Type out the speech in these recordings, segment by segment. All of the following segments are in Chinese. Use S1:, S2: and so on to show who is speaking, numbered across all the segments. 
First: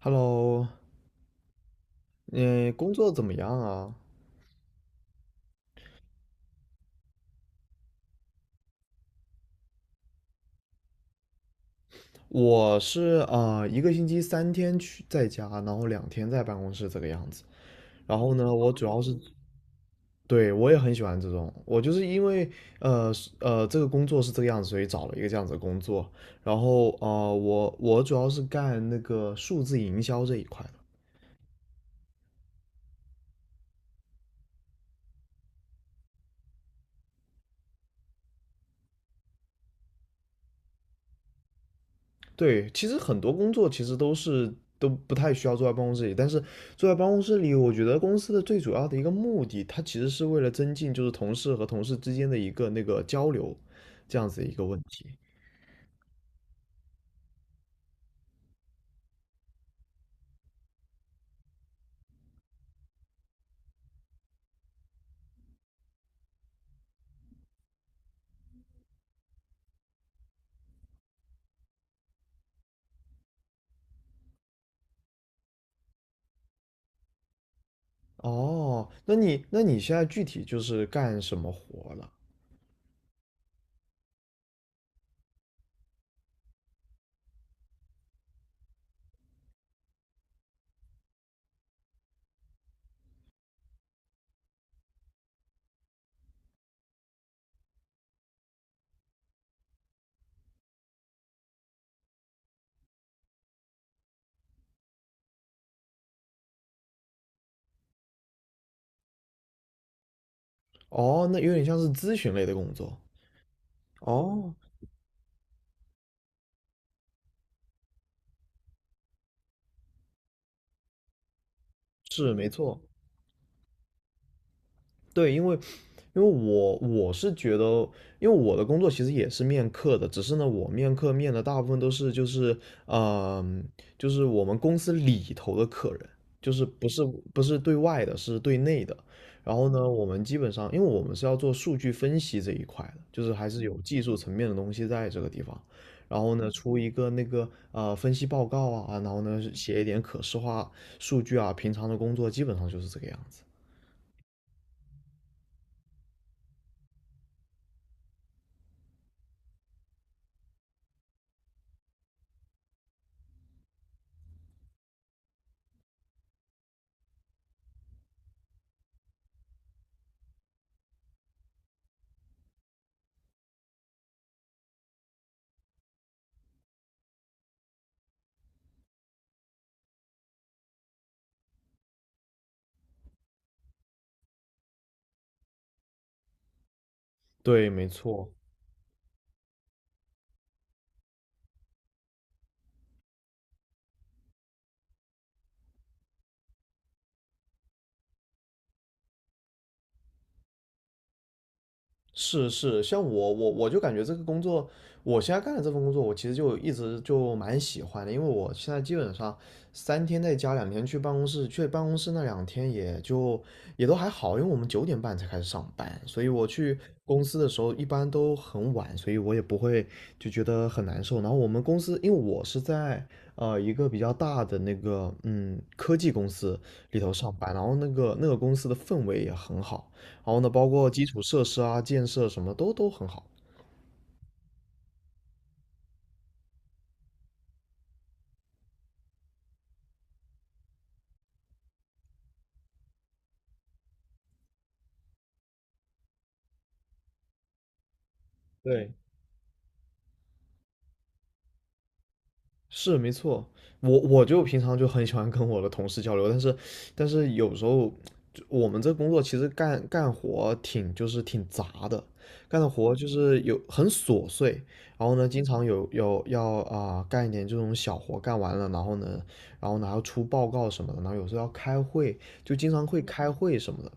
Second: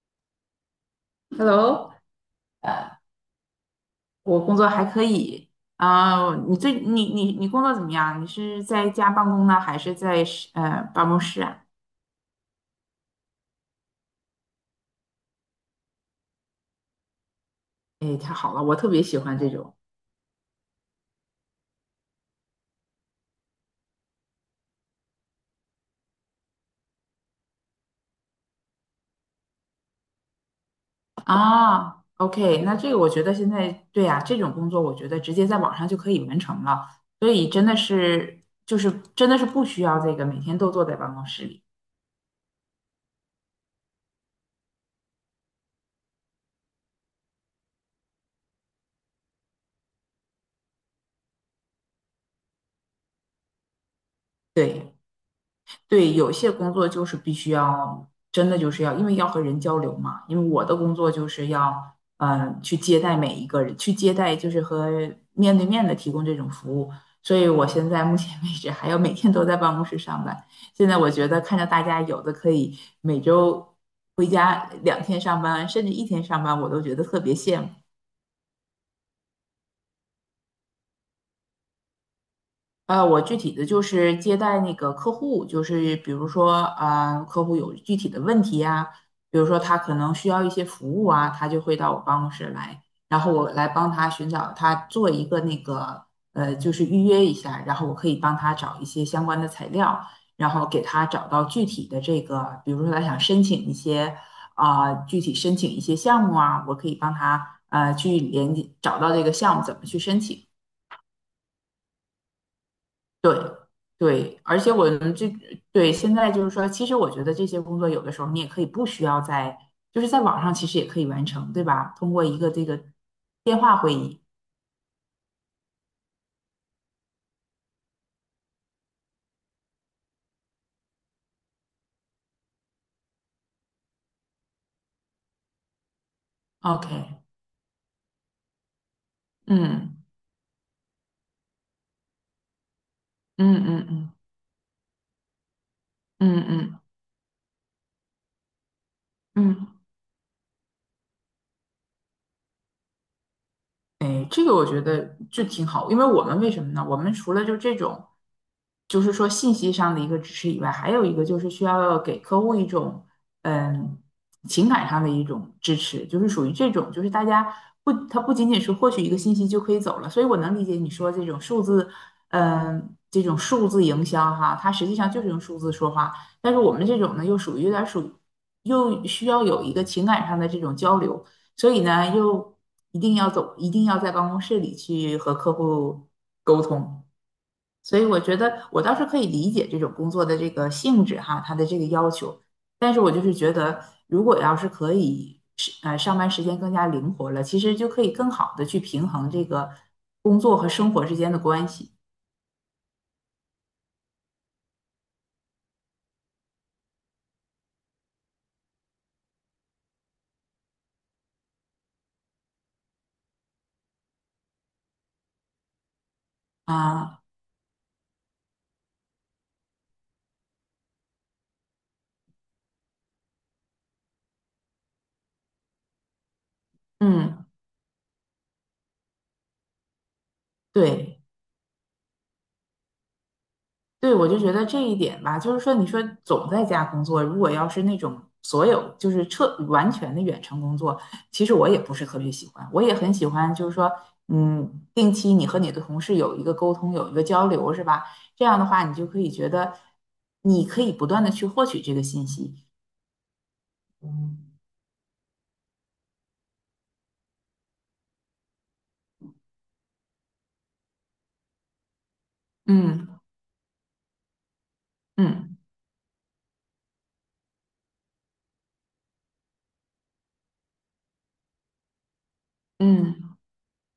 S1: Hello，
S2: Hello，
S1: 嗯，工
S2: 呃，
S1: 作怎么样啊？
S2: 我工作还可以。啊，你最你你你工作怎么样？你是在家办公呢，还是在办公室啊？
S1: 我是1个星期三天去在家，然后两天在办公室这个样子。
S2: 哎，
S1: 然
S2: 太
S1: 后
S2: 好
S1: 呢，
S2: 了，
S1: 我
S2: 我
S1: 主
S2: 特
S1: 要
S2: 别喜
S1: 是，
S2: 欢这种。
S1: 对，我也很喜欢这种。我就是因为是这个工作是这个样子，所以找了一个这样子的工作。然后我主要是干那个数字营销这一块的。
S2: 啊，OK，那这个我觉得现在对呀、这种工作我觉得直接在网上就可以完成了，所以真的是不需要这个每天都坐在办公室里。
S1: 对，其实很多工作其实都不太需要坐在办公室里，但是坐在办公室里，我觉得公司的最主要的一个目的，它其实是为了增进就是同事和同事之间的一个那个交流，这样子一个问
S2: 对，
S1: 题。
S2: 对，有些工作就是必须要，真的就是要，因为要和人交流嘛。因为我的工作就是要，去接待每一个人，去接待就是和面对面的提供这种服务。所以我现在目前为止还要每天都在办公室上班。现在我觉得看着大家有的可以每周回家2天上班，甚至1天上班，我都觉得特别羡慕。
S1: 哦，那你现在具体就是干什么活了？
S2: 我具体的就是接待那个客户，就是比如说，客户有具体的问题呀、比如说他可能需要一些服务啊，他就会到我办公室来，然后我来帮他寻找，他做一个那个，就是预约一下，然后我可以帮他找一些相关的材料，然后给他找到具体的这个，比如说他想申请一些，具体申请一些项目啊，我可以帮他，去连接找到这个项目怎么去申请。
S1: 哦，那有点像是咨询类的工作。
S2: 对对，
S1: 哦，
S2: 而且我们这，对，现在就是说，其实我觉得这些工作有的时候你也可以不需要在，就是在网上其实也可以完成，对吧？通过
S1: 是
S2: 一
S1: 没
S2: 个这
S1: 错。
S2: 个电话会议。
S1: 对，因为我是觉得，因为我的工作其实也是面客的，只是呢，我面客面的大部分都是就是嗯、就是我们公司里头的客人，就是不是
S2: OK,
S1: 对外的，是对内的。然后呢，
S2: 嗯
S1: 我们基本上，因为我们是要做数据分析这一块的，就是还
S2: 嗯
S1: 是有
S2: 嗯
S1: 技
S2: 嗯
S1: 术层面的东西在这个地方。然后
S2: 嗯
S1: 呢，
S2: 嗯
S1: 出
S2: 嗯。
S1: 一个那个分析报告啊，然后呢
S2: 嗯，
S1: 写一点可视化数据啊，平常的工作基本上就是这个样子。
S2: 哎，这个我觉得就挺好，因为我们为什么呢？我们除了就这种，就是说信息上的一个支持以外，还有一个就是需要给客户一种嗯情感上的一种支持，就是属于这种，就是大家不，他不仅仅是获取一个信息就可以走了，所以我能理解你说这种数字，嗯，这种数字营销哈，它实际上就是用数字说话，但是我们这种呢，又属于有点儿属于又需要有一个情感上的这种交流。所以呢，又一定要走，一定要在办公室里去和客户沟通。
S1: 对，没
S2: 所以我
S1: 错。
S2: 觉得我倒是可以理解这种工作的这个性质哈，它的这个要求。但是我就是觉得，如果要是可以上班时间更加灵活了，其实就可以更好的去平衡这个工作和生活之间的关系
S1: 是是，像我就感觉这个工作，我现在干的这份工作，我其实就一直就蛮喜欢的，因为我现在基本上三天在家，两天去办公室，去办公室那两天也就也都还好，因为我们9点半才开始上班，所以我去公
S2: 啊。
S1: 司的时候一般都很晚，所以我也不会就觉得很难受。然后我们公司，因为我是在一个比较大的那个科技公司里头上
S2: 嗯，
S1: 班，然后那个公司的氛围也很好。然后呢，包括基
S2: 对。
S1: 础设施啊、建设什么都很好。
S2: 对，我就觉得这一点吧，就是说，你说总在家工作，如果要是那种所有就是彻完全的远程工作，其实我也不是特别喜欢。我也很喜欢，就是说，定期你和你的同事有一个沟通，有一个交流，是吧？这样的话，
S1: 对，
S2: 你就可以觉得你可以不断的去获取这个信息。
S1: 是没错，我就平常就很喜欢跟我的同事交流，但是有时候就我们这工作其实干活挺就是挺杂的，干的活就
S2: 嗯
S1: 是有很琐碎，然后呢，经
S2: 嗯
S1: 常有要啊、干一点这种小活干完了，然后呢，还要出报告什么的，然后有时候要开会，就经常会开
S2: 嗯，
S1: 会什么的，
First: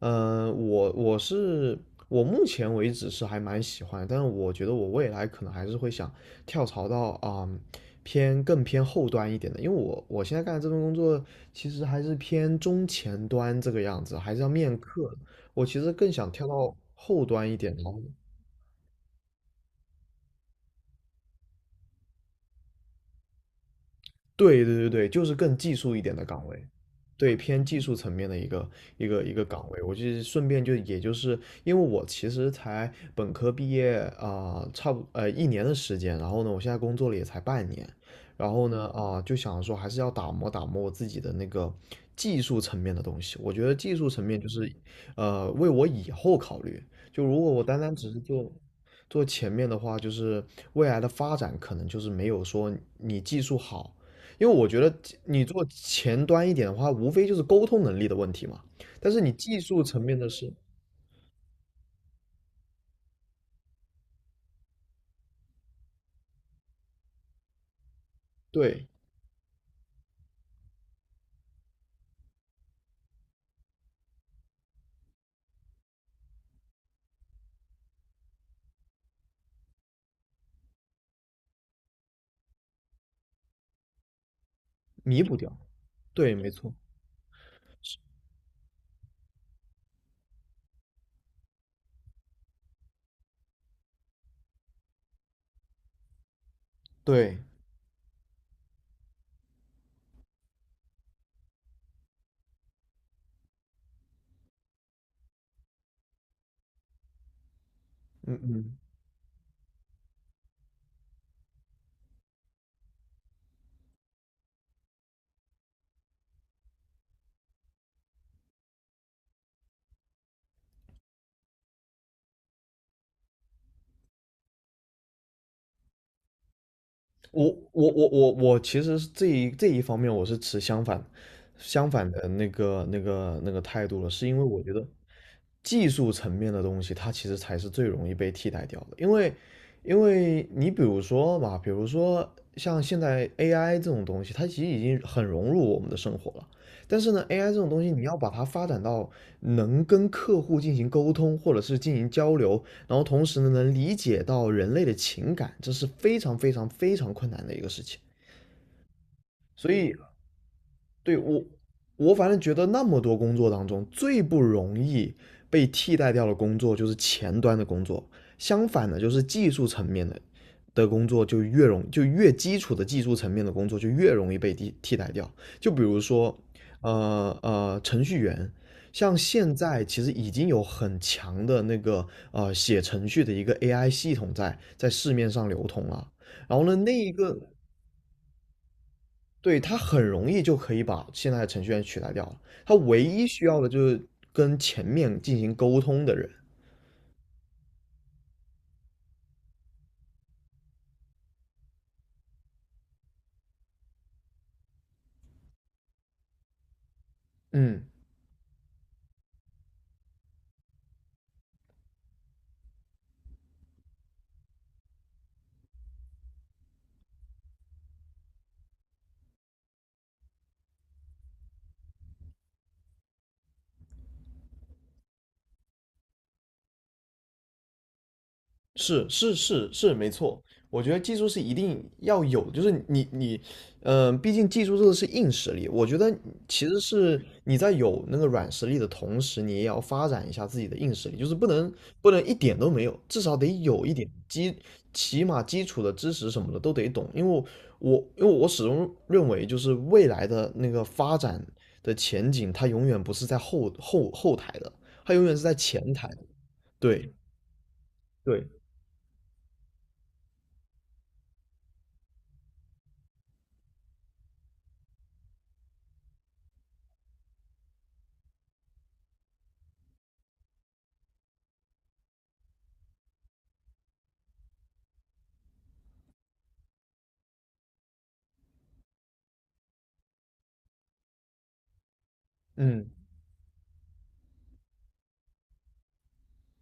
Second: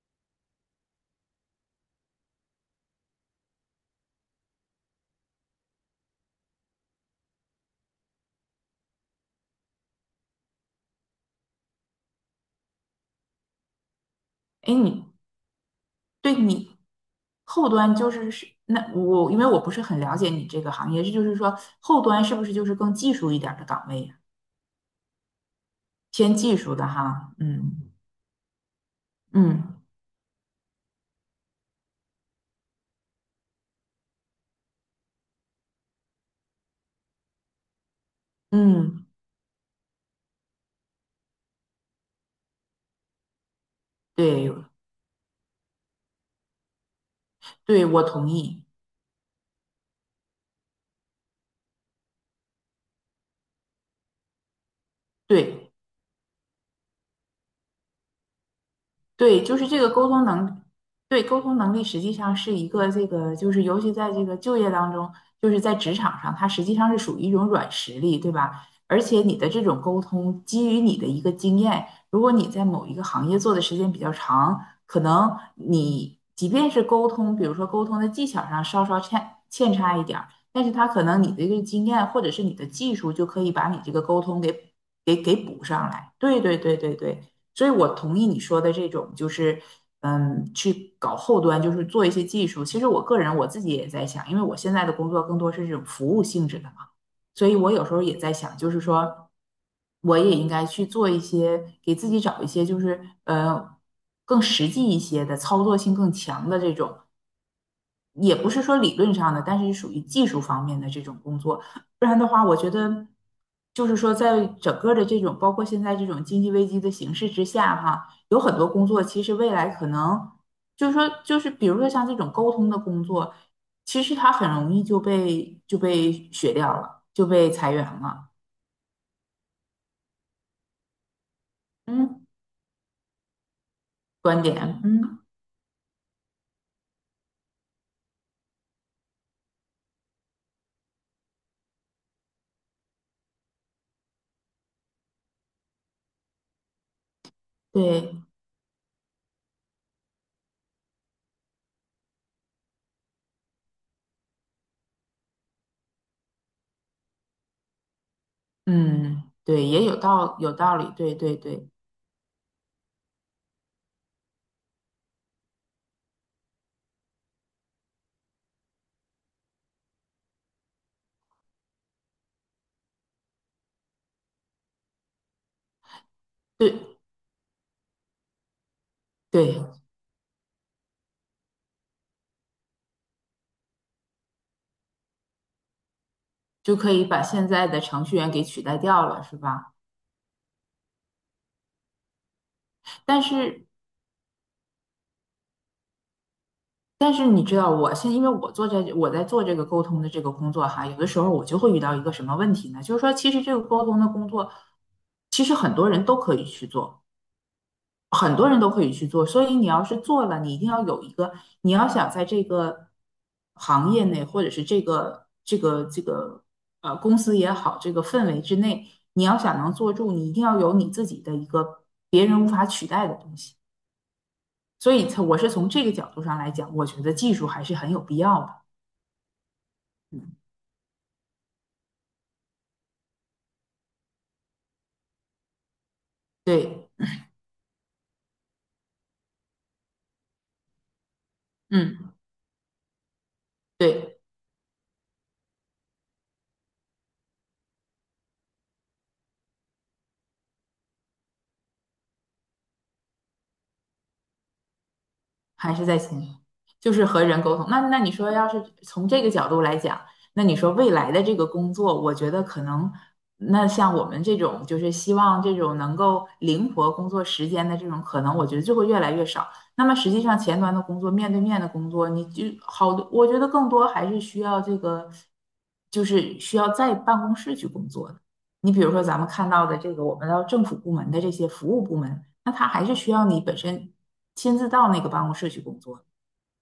S1: 嗯，我我是我目前为止是还蛮喜欢，但是我觉得我未来可能还是会想跳槽到更偏后端一点的，因为我现在干的这份工作其实还是偏中前端这个样子，还是要
S2: 哎，
S1: 面客，我其实更想
S2: 对，
S1: 跳到
S2: 你
S1: 后端一
S2: 后
S1: 点的。
S2: 端就是是那我，因为我不是很了解你这个行业，这就是说后端是不是就是更技术一点儿的岗位，
S1: 对对对对，就是更技术一点的
S2: 偏
S1: 岗
S2: 技
S1: 位，
S2: 术的哈，
S1: 对，偏技
S2: 嗯
S1: 术层面的一个岗
S2: 嗯
S1: 位。我就是顺便就也就是因为我其实才本科毕业啊、差不1年的时间，然后呢，我现在工作了也才半年，然后呢
S2: 嗯，
S1: 就想说还是要打磨打磨我自己的那个技术层面的东西。我觉得技术层面就
S2: 对
S1: 是为我以后考虑，就如果我单
S2: 对，
S1: 单
S2: 我
S1: 只是
S2: 同
S1: 做。
S2: 意，
S1: 做前面的话，就是未来的发展可能就是没有说你技术好，因为我觉得你做
S2: 对。
S1: 前端一点的话，无非就是沟通能力的问题嘛。但是你
S2: 对，就
S1: 技
S2: 是这
S1: 术
S2: 个
S1: 层
S2: 沟
S1: 面
S2: 通
S1: 的是，
S2: 能，对，沟通能力实际上是一个这个，就是尤其在这个就业当中，就是在职场上，它实际上是属于一种软实力，对吧？
S1: 对，
S2: 而且你的这种沟通基于你的一个经验，如果你在某一个行业做的时间比较长，可能你即便是沟通，比如说沟通的技巧上稍稍欠差一点儿，但是他可能你的这个经验或者是你的技术就可以把你这个沟通给
S1: 弥补掉，
S2: 补上来。
S1: 对，
S2: 对
S1: 没
S2: 对
S1: 错，
S2: 对对对。所以我同意你说的这种，就是去搞后端，就是做一些技术。其实我个人我自己也在想，因为我现在的工作更多是这种服务性质的嘛，
S1: 对，
S2: 所以我有时候也在想，就是说我也应该去做一些，给自己找一些，就是更实际一些的操作性更强的这种。也
S1: 嗯
S2: 不是
S1: 嗯，
S2: 说理论上的，但是属于技术方面的这种工作。不然的话，我觉得就是说，在整个的这种包括现在这种经济危机的形势之下，哈，有很多工作其实未来可能就是说，就是比如说像这种沟通的工作，其实它很容易就被雪掉了，就
S1: 我
S2: 被裁员了。
S1: 我其实是这一方面我是持相反
S2: 嗯，
S1: 的那个态度了，是因为
S2: 观
S1: 我觉
S2: 点，
S1: 得
S2: 嗯，
S1: 技术层面的东西，它其实才是最容易被替代掉的，因为你比如说嘛，比如说像现在 AI 这种东西，它其实已经很融入我们的生活了。但是呢，AI 这种东西，你要
S2: 对，
S1: 把它发展到能跟客户进行沟通，或者是进行交流，然后同时呢，能理解到人类的情感，这是非常非常非常困难的一个事情。
S2: 嗯，对，
S1: 所
S2: 也
S1: 以
S2: 有道理，对
S1: 对
S2: 对
S1: 我，
S2: 对
S1: 我反正觉得那么多工作当中，最不容易被替代掉的工作就是前端的工作，相反的，就是技术层面的工作就越容就越基础的技术层面的工作就越容易被替代掉。就比如说，
S2: 对
S1: 程序员，像现
S2: 对。
S1: 在其实已经有很强的那个写程序的一个 AI 系统在市面上流通了。然后呢，
S2: 就可
S1: 那
S2: 以
S1: 一
S2: 把
S1: 个
S2: 现在的程序员给取代掉了，是
S1: 对，
S2: 吧？
S1: 他很容易就可以把现在的程序员取代掉了。他唯
S2: 但
S1: 一需要
S2: 是，
S1: 的就是跟前面进行沟通的人。
S2: 你知道，我，因为我我在做这个沟通的这个工作哈，有的时候我就会遇到一个什么问题呢？就是说，其实这个沟通的工作，其实很多人都可以去做，
S1: 嗯，
S2: 很多人都可以去做。所以你要是做了，你一定要有一个，你要想在这个行业内，或者是这个公司也好，这个氛围之内，你要想能做住，你一定要有你自己的一个别人无法取代的东西。所以是从这个角度上来讲，我觉得技术还是很有必要的。
S1: 是是是是，没
S2: 嗯，
S1: 错。我觉得技术是一定要有就是你，毕竟技术这个是硬实力。我觉得其实
S2: 对，
S1: 是你在有那个软实力的同时，你也要发展一下自己的硬实力，就是不
S2: 嗯，
S1: 能一点都没有，至少得有一点
S2: 对。
S1: 起码基础的知识什么的都得懂。因为我始终认为，就是未来的那个发展的前景，它永远不是在后台的，它永远是在
S2: 还是
S1: 前
S2: 在
S1: 台的
S2: 前面，就是
S1: 对
S2: 和人沟通。那你说，
S1: 对，
S2: 要是从这个角度来讲，那你说未来的这个工作，我觉得可能，那像我们这种就是希望这种能够灵活工作时间的这种，可能我觉得就会越来越少。那么实际上前端的工作，面对面的工作，你就好多，我觉得更多还是需要这个，就是需要在办公室去工作的。你比如说咱们看到的这个，我们到政府部门的这些服务部门。那他还
S1: 嗯。
S2: 是需要你本身亲自到那个办公室去工作，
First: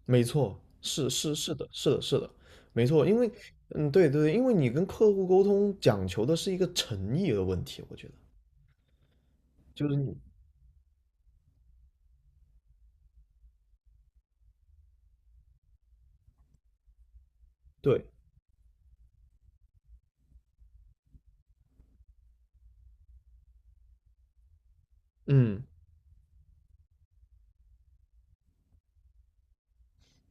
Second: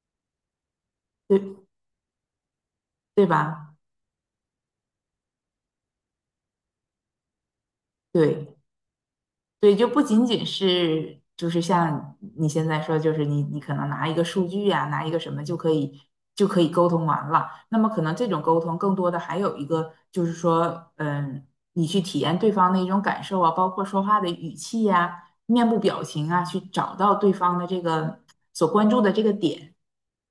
S1: 没错，是是是
S2: 对，
S1: 的，是的，是的，没错，因
S2: 对
S1: 为，
S2: 吧？
S1: 嗯，对对对，因为你跟客户沟通讲求的是一个诚意的问题，我觉得
S2: 对对，就
S1: 就是
S2: 不
S1: 你
S2: 仅仅是就是像你现在说，就是你可能拿一个数据啊，拿一个什么就可以沟通完了。那么可
S1: 对，
S2: 能这种沟通更多的还有一个就是说，你去体验对方的一种感受啊，包括说话的语气呀、
S1: 嗯，
S2: 面部表情啊，去找到对方的这个所关注的这个点。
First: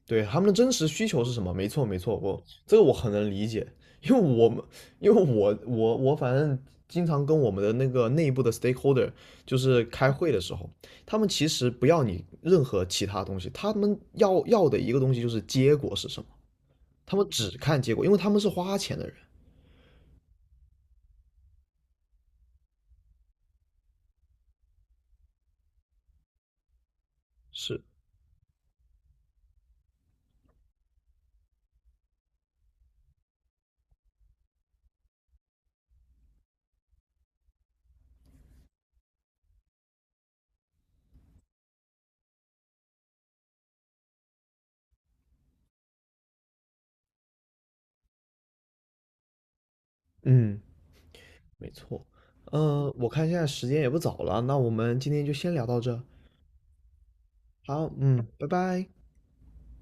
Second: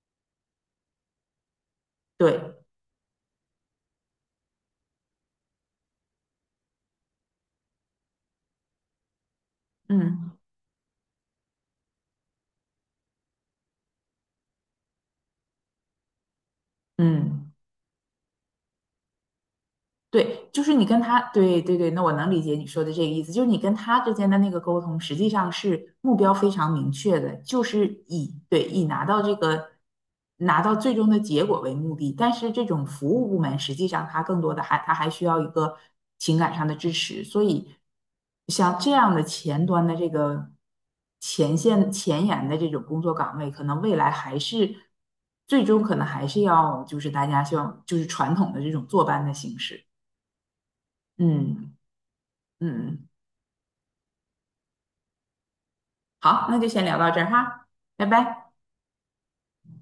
S1: 对，他们的真实需求是什么？没错，没错，我
S2: 对，
S1: 这个我很能理解，因为我们，因为我反正经常跟我们的那个内部的 stakeholder 就是开会
S2: 嗯
S1: 的时候，他们其实不要你任何其他东西，他们要的一个东西就是结果是什么，他们只
S2: 嗯。
S1: 看结果，因为他们是花钱的人。
S2: 对，就是你跟他，对对对，那我能理解你说的这个意思，就是你跟他之间的那个沟通，实际上是目标非常明确的，就
S1: 是，
S2: 是以拿到拿到最终的结果为目的。但是这种服务部门，实际上它更多的它还需要一个情感上的支持，所以像这样的前端的这个前线前沿的这种工作岗位，可能未来还是最终可能还是要就是大家像就是传统的这种坐班的形式。
S1: 嗯，没
S2: 嗯
S1: 错，我
S2: 嗯，
S1: 看现在时间也不早了，那我们今天就先聊到这。
S2: 好，那就先聊到这儿哈，
S1: 好，
S2: 拜
S1: 嗯，拜
S2: 拜。
S1: 拜。